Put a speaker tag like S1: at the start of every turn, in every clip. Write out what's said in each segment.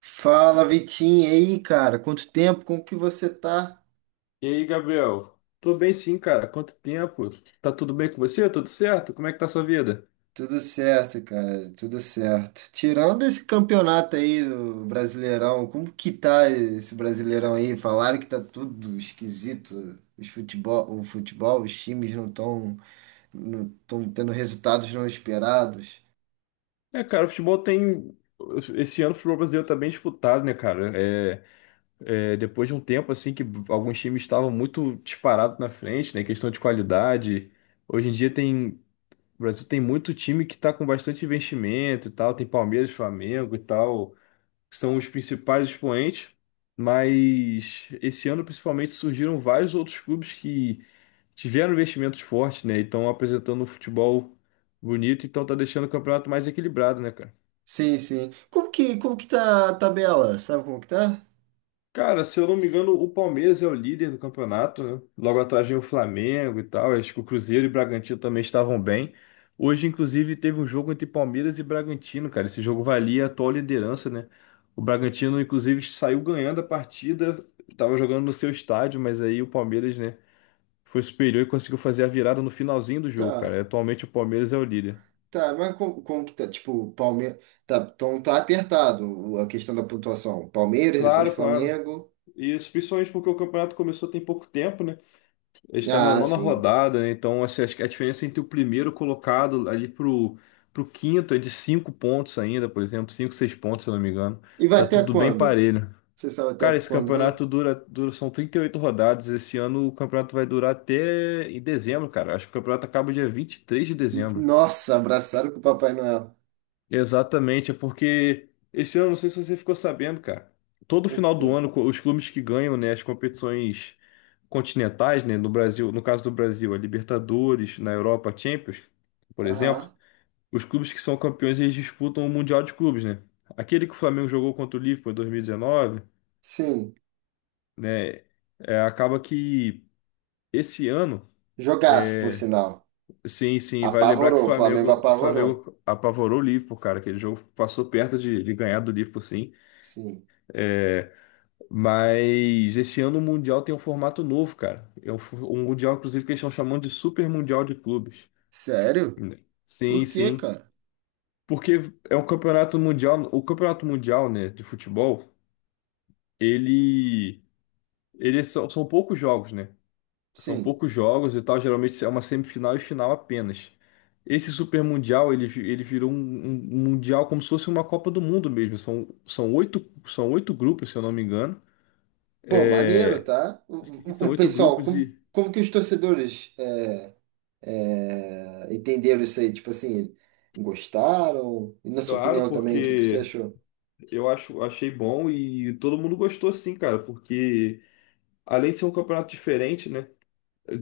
S1: Fala, Vitinho, e aí, cara? Quanto tempo? Como que você tá?
S2: E aí, Gabriel? Tô bem sim, cara. Quanto tempo? Tá tudo bem com você? Tudo certo? Como é que tá a sua vida?
S1: Tudo certo, cara, tudo certo. Tirando esse campeonato aí, o Brasileirão, como que tá esse Brasileirão aí? Falaram que tá tudo esquisito. Os futebol, os times não estão não tão tendo resultados não esperados.
S2: É, cara, o futebol tem. Esse ano o futebol brasileiro tá bem disputado, né, cara? É, depois de um tempo, assim, que alguns times estavam muito disparados na frente, né? Questão de qualidade. Hoje em dia tem. O Brasil tem muito time que tá com bastante investimento e tal. Tem Palmeiras, Flamengo e tal, que são os principais expoentes. Mas esse ano, principalmente, surgiram vários outros clubes que tiveram investimentos fortes, né? E estão apresentando um futebol bonito, então tá deixando o campeonato mais equilibrado, né, cara?
S1: Sim, sim. Como que tá a tabela? Sabe como que tá?
S2: Cara, se eu não me engano, o Palmeiras é o líder do campeonato, né? Logo atrás vem o Flamengo e tal. Acho que o Cruzeiro e o Bragantino também estavam bem. Hoje, inclusive, teve um jogo entre Palmeiras e Bragantino, cara. Esse jogo valia a atual liderança, né? O Bragantino, inclusive, saiu ganhando a partida, tava jogando no seu estádio, mas aí o Palmeiras, né, foi superior e conseguiu fazer a virada no finalzinho do jogo,
S1: Tá.
S2: cara. Atualmente o Palmeiras é o líder.
S1: Tá, mas como, como que tá? Tipo, Palmeiras. Tá, então tá apertado a questão da pontuação. Palmeiras, depois
S2: Claro, claro.
S1: Flamengo.
S2: Isso, principalmente porque o campeonato começou tem pouco tempo, né? A gente tá na
S1: Ah,
S2: nona
S1: sim.
S2: rodada, né? Então, assim, acho que a diferença entre o primeiro colocado ali pro quinto é de cinco pontos ainda, por exemplo, cinco, seis pontos, se eu não me engano.
S1: E vai
S2: Tá
S1: até
S2: tudo bem
S1: quando?
S2: parelho.
S1: Você sabe até
S2: Cara, esse
S1: quando vai?
S2: campeonato dura, são 38 rodadas. Esse ano o campeonato vai durar até em dezembro, cara. Acho que o campeonato acaba dia 23 de dezembro.
S1: Nossa, abraçaram com o Papai Noel.
S2: Exatamente, é porque esse ano, não sei se você ficou sabendo, cara, todo
S1: O
S2: final
S1: quê?
S2: do ano os clubes que ganham, né, as competições continentais, né, no Brasil, no caso do Brasil, a Libertadores, na Europa, a Champions, por exemplo,
S1: Aham.
S2: os clubes que são campeões, eles disputam o Mundial de Clubes, né? Aquele que o Flamengo jogou contra o Liverpool em 2019,
S1: Sim.
S2: né, acaba que esse ano,
S1: Jogaço, por
S2: é,
S1: sinal.
S2: sim, sim, vai lembrar que o
S1: Apavorou. O Flamengo
S2: Flamengo, o
S1: apavorou.
S2: Flamengo apavorou o Liverpool, cara, aquele jogo passou perto de ganhar do Liverpool, sim.
S1: Sim.
S2: É, mas esse ano o Mundial tem um formato novo, cara. É um Mundial, inclusive, que eles estão chamando de Super Mundial de Clubes.
S1: Sério?
S2: Sim,
S1: Por quê,
S2: sim.
S1: cara?
S2: Porque é um campeonato mundial. O campeonato mundial, né, de futebol, ele, ele são poucos jogos, né? São
S1: Sim.
S2: poucos jogos e tal. Geralmente é uma semifinal e final apenas. Esse Super Mundial, ele, ele virou um mundial como se fosse uma Copa do Mundo mesmo. São oito grupos, se eu não me engano.
S1: Pô, maneiro,
S2: É,
S1: tá?
S2: Sim, são
S1: O
S2: oito
S1: pessoal,
S2: grupos
S1: como,
S2: e,
S1: como que os torcedores. É, entenderam isso aí, tipo assim, gostaram? E na sua
S2: claro,
S1: opinião também, o que que você
S2: porque
S1: achou?
S2: achei bom e todo mundo gostou sim, cara, porque além de ser um campeonato diferente, né?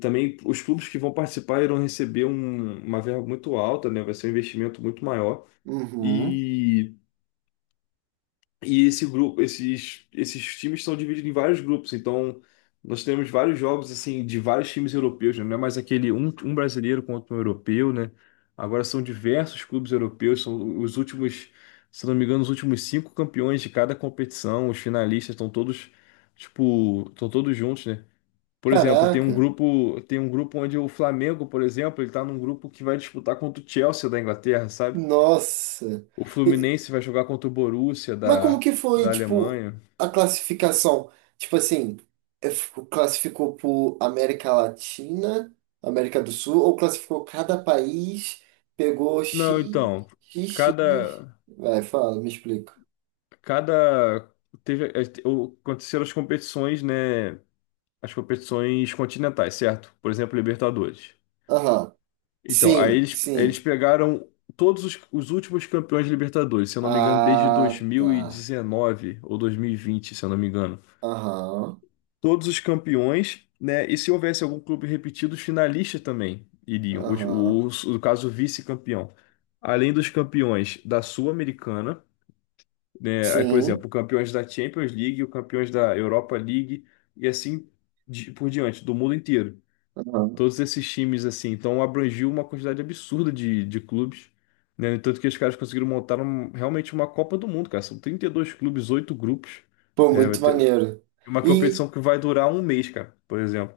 S2: Também os clubes que vão participar irão receber uma verba muito alta, né? Vai ser um investimento muito maior.
S1: Uhum.
S2: e E esse grupo, esses times são divididos em vários grupos. Então, nós temos vários jogos assim de vários times europeus, né? Não é mais aquele um brasileiro contra um europeu, né? Agora são diversos clubes europeus, são os últimos, se não me engano, os últimos cinco campeões de cada competição, os finalistas estão todos, tipo, estão todos juntos, né? Por exemplo,
S1: Caraca,
S2: tem um grupo onde o Flamengo, por exemplo, ele tá num grupo que vai disputar contra o Chelsea da Inglaterra, sabe?
S1: nossa.
S2: O
S1: E-
S2: Fluminense vai jogar contra o Borussia
S1: mas como que foi,
S2: da
S1: tipo,
S2: Alemanha.
S1: a classificação? Tipo assim, é, classificou por América Latina, América do Sul, ou classificou cada país, pegou
S2: Não,
S1: X,
S2: então,
S1: X, X.
S2: cada,
S1: Vai, fala, me explica.
S2: cada teve aconteceram as competições, né? As competições continentais, certo? Por exemplo, Libertadores.
S1: Aham.
S2: Então, aí
S1: Sim,
S2: eles
S1: sim.
S2: pegaram todos os últimos campeões de Libertadores, se eu não me engano, desde
S1: Ah, tá.
S2: 2019 ou 2020, se eu não me engano.
S1: Aham.
S2: Todos os campeões, né? E se houvesse algum clube repetido, os finalistas também iriam.
S1: Aham.
S2: No caso, o vice-campeão. Além dos campeões da Sul-Americana, né? Aí, por
S1: Sim.
S2: exemplo, o campeões da Champions League, o campeões da Europa League e assim por diante, do mundo inteiro.
S1: Aham.
S2: Todos esses times, assim, então abrangiu uma quantidade absurda de clubes, né? No Tanto que os caras conseguiram montar realmente uma Copa do Mundo, cara. São 32 clubes, oito grupos.
S1: Pô,
S2: É, vai
S1: muito
S2: ter
S1: maneiro.
S2: uma
S1: E,
S2: competição que vai durar um mês, cara, por exemplo.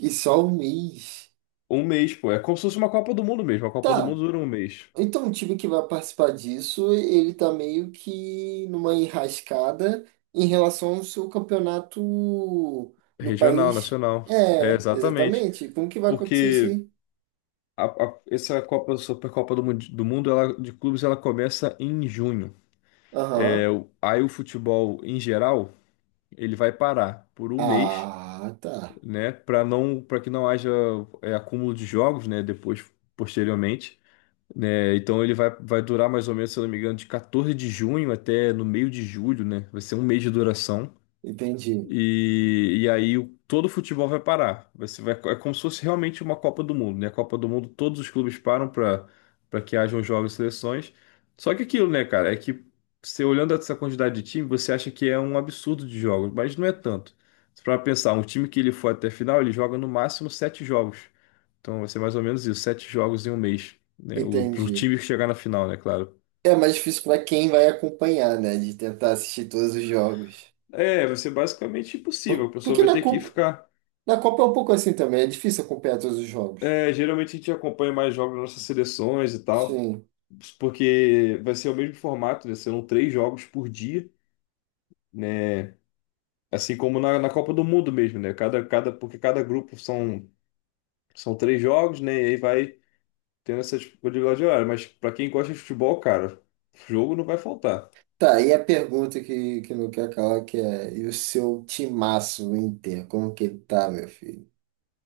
S1: e só um mês.
S2: Um mês, pô. É como se fosse uma Copa do Mundo mesmo. A Copa do
S1: Tá.
S2: Mundo dura um mês.
S1: Então o time que vai participar disso, ele tá meio que numa enrascada em relação ao seu campeonato no
S2: Regional,
S1: país.
S2: nacional. É,
S1: É,
S2: exatamente.
S1: exatamente. Como que vai acontecer isso
S2: Porque
S1: aí?
S2: essa Copa, do Mundo, ela, de clubes, ela começa em junho. É,
S1: Aham.
S2: aí o futebol, em geral, ele vai parar por um mês,
S1: Ah, tá.
S2: né, para não, para que não haja acúmulo de jogos, né, depois, posteriormente. Né? Então ele vai durar mais ou menos, se eu não me engano, de 14 de junho até no meio de julho, né? Vai ser um mês de duração.
S1: Entendi.
S2: E, aí todo o futebol vai parar. É como se fosse realmente uma Copa do Mundo, né? A Copa do Mundo, todos os clubes param para que hajam jogos e seleções. Só que aquilo, né, cara, é que você olhando essa quantidade de time, você acha que é um absurdo de jogos, mas não é tanto. Para pensar, um time que ele for até a final, ele joga no máximo sete jogos. Então vai ser mais ou menos isso, sete jogos em um mês, né? Para o pro
S1: Entendi.
S2: time chegar na final, né, claro.
S1: É mais difícil para quem vai acompanhar, né? De tentar assistir todos os jogos.
S2: É, vai ser basicamente impossível. A pessoa
S1: Porque
S2: vai
S1: na
S2: ter que
S1: Copa,
S2: ficar.
S1: na Copa é um pouco assim também, é difícil acompanhar todos os jogos.
S2: É, geralmente a gente acompanha mais jogos das nossas seleções e tal,
S1: Sim.
S2: porque vai ser o mesmo formato, né? Serão três jogos por dia, né? Assim como na Copa do Mundo mesmo, né? Porque cada grupo são três jogos, né? E aí vai tendo essa disponibilidade de horário. Mas para quem gosta de futebol, cara, jogo não vai faltar.
S1: Tá, e a pergunta que não quer calar, que é, e o seu timaço, o Inter, como que ele tá, meu filho?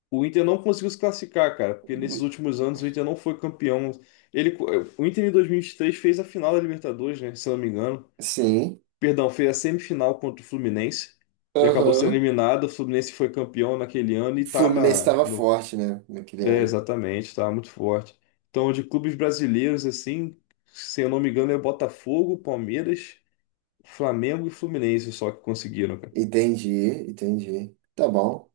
S2: O Inter não conseguiu se classificar, cara, porque nesses últimos anos o Inter não foi campeão. Ele, o Inter em 2023 fez a final da Libertadores, né? Se eu não me engano.
S1: Sim,
S2: Perdão, foi a semifinal contra o Fluminense e acabou sendo
S1: aham.
S2: eliminado. O Fluminense foi campeão naquele ano
S1: O
S2: e tá
S1: Fluminense
S2: na,
S1: estava
S2: no,
S1: forte, né, naquele
S2: é,
S1: ano.
S2: exatamente, tá muito forte. Então, de clubes brasileiros, assim, se eu não me engano, é Botafogo, Palmeiras, Flamengo e Fluminense só que conseguiram, cara.
S1: Entendi, entendi. Tá bom.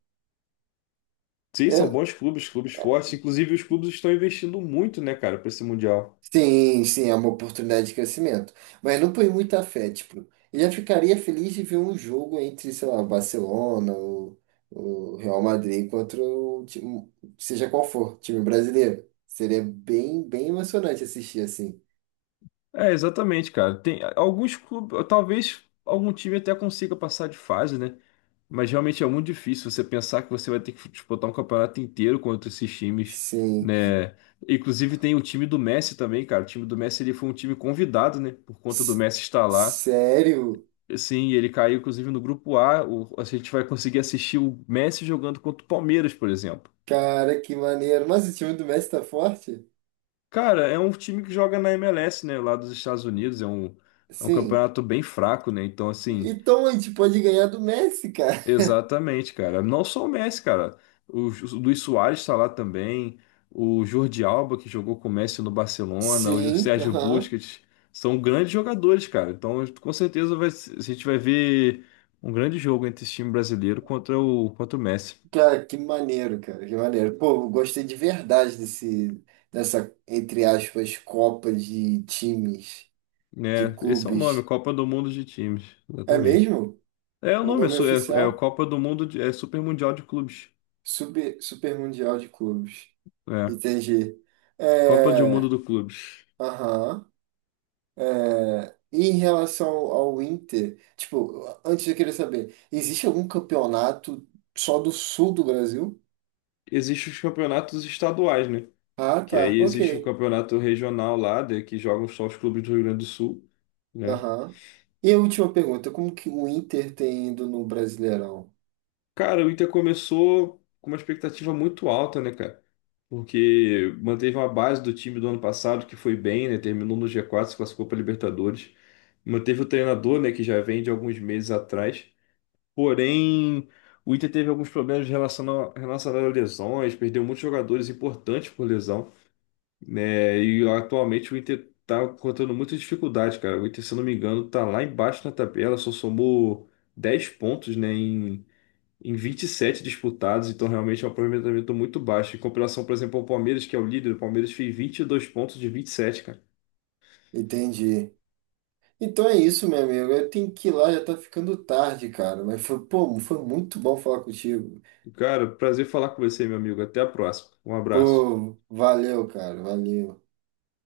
S2: Sim, são
S1: Eu
S2: bons clubes, clubes fortes. Inclusive, os clubes estão investindo muito, né, cara, para esse Mundial.
S1: sim, sim, é uma oportunidade de crescimento. Mas não põe muita fé, tipo, eu já ficaria feliz de ver um jogo entre, sei lá, Barcelona ou o Real Madrid contra o time, seja qual for, time brasileiro. Seria bem, bem emocionante assistir assim.
S2: É, exatamente, cara. Tem alguns clubes, talvez algum time até consiga passar de fase, né? Mas realmente é muito difícil você pensar que você vai ter que disputar um campeonato inteiro contra esses times,
S1: Sim.
S2: né? Inclusive tem o time do Messi também, cara. O time do Messi ele foi um time convidado, né? Por conta do
S1: S-
S2: Messi estar lá.
S1: Sério?
S2: Sim, ele caiu inclusive no grupo A. A gente vai conseguir assistir o Messi jogando contra o Palmeiras, por exemplo.
S1: Cara, que maneiro. Mas o time do Messi tá forte?
S2: Cara, é um time que joga na MLS, né? Lá dos Estados Unidos. É um
S1: Sim.
S2: campeonato bem fraco, né? Então, assim.
S1: Então a gente pode ganhar do Messi, cara.
S2: Exatamente, cara. Não só o Messi, cara. O Luis Soares está lá também. O Jordi Alba, que jogou com o Messi no Barcelona.
S1: Sim,
S2: Sérgio
S1: aham.
S2: Busquets. São grandes jogadores, cara. Então, com certeza, vai, se- a gente vai ver um grande jogo entre esse time brasileiro contra contra o Messi.
S1: Cara, que maneiro, cara, que maneiro. Pô, eu gostei de verdade desse, dessa, entre aspas, Copa de times, de
S2: Né? Esse é o nome,
S1: clubes.
S2: Copa do Mundo de Times.
S1: É
S2: Exatamente.
S1: mesmo?
S2: É o
S1: O
S2: nome,
S1: nome
S2: é,
S1: oficial?
S2: Copa do Mundo, é Super Mundial de Clubes.
S1: Super, Super Mundial de Clubes.
S2: É,
S1: Entendi.
S2: Copa do
S1: É,
S2: Mundo do Clubes.
S1: aham. É, e em relação ao Inter, tipo, antes eu queria saber, existe algum campeonato só do sul do Brasil?
S2: Existem os campeonatos estaduais, né?
S1: Ah,
S2: Que
S1: tá,
S2: aí
S1: ok.
S2: existe o campeonato regional lá, que jogam só os clubes do Rio Grande do Sul, né?
S1: Aham. E a última pergunta, como que o Inter tem indo no Brasileirão?
S2: Cara, o Inter começou com uma expectativa muito alta, né, cara? Porque manteve uma base do time do ano passado, que foi bem, né? Terminou no G4, se classificou para Libertadores. Manteve o treinador, né, que já vem de alguns meses atrás. Porém, o Inter teve alguns problemas relacionados a lesões, perdeu muitos jogadores importantes por lesão. Né? E atualmente o Inter tá encontrando muita dificuldade, cara. O Inter, se eu não me engano, tá lá embaixo na tabela, só somou 10 pontos, né, em 27 disputados, então realmente é um aproveitamento muito baixo. Em comparação, por exemplo, ao Palmeiras, que é o líder, o Palmeiras fez 22 pontos de 27, cara.
S1: Entendi. Então é isso, meu amigo. Eu tenho que ir lá, já tá ficando tarde, cara. Mas foi, pô, foi muito bom falar contigo.
S2: Cara, prazer falar com você, meu amigo. Até a próxima. Um abraço.
S1: Pô, valeu, cara. Valeu.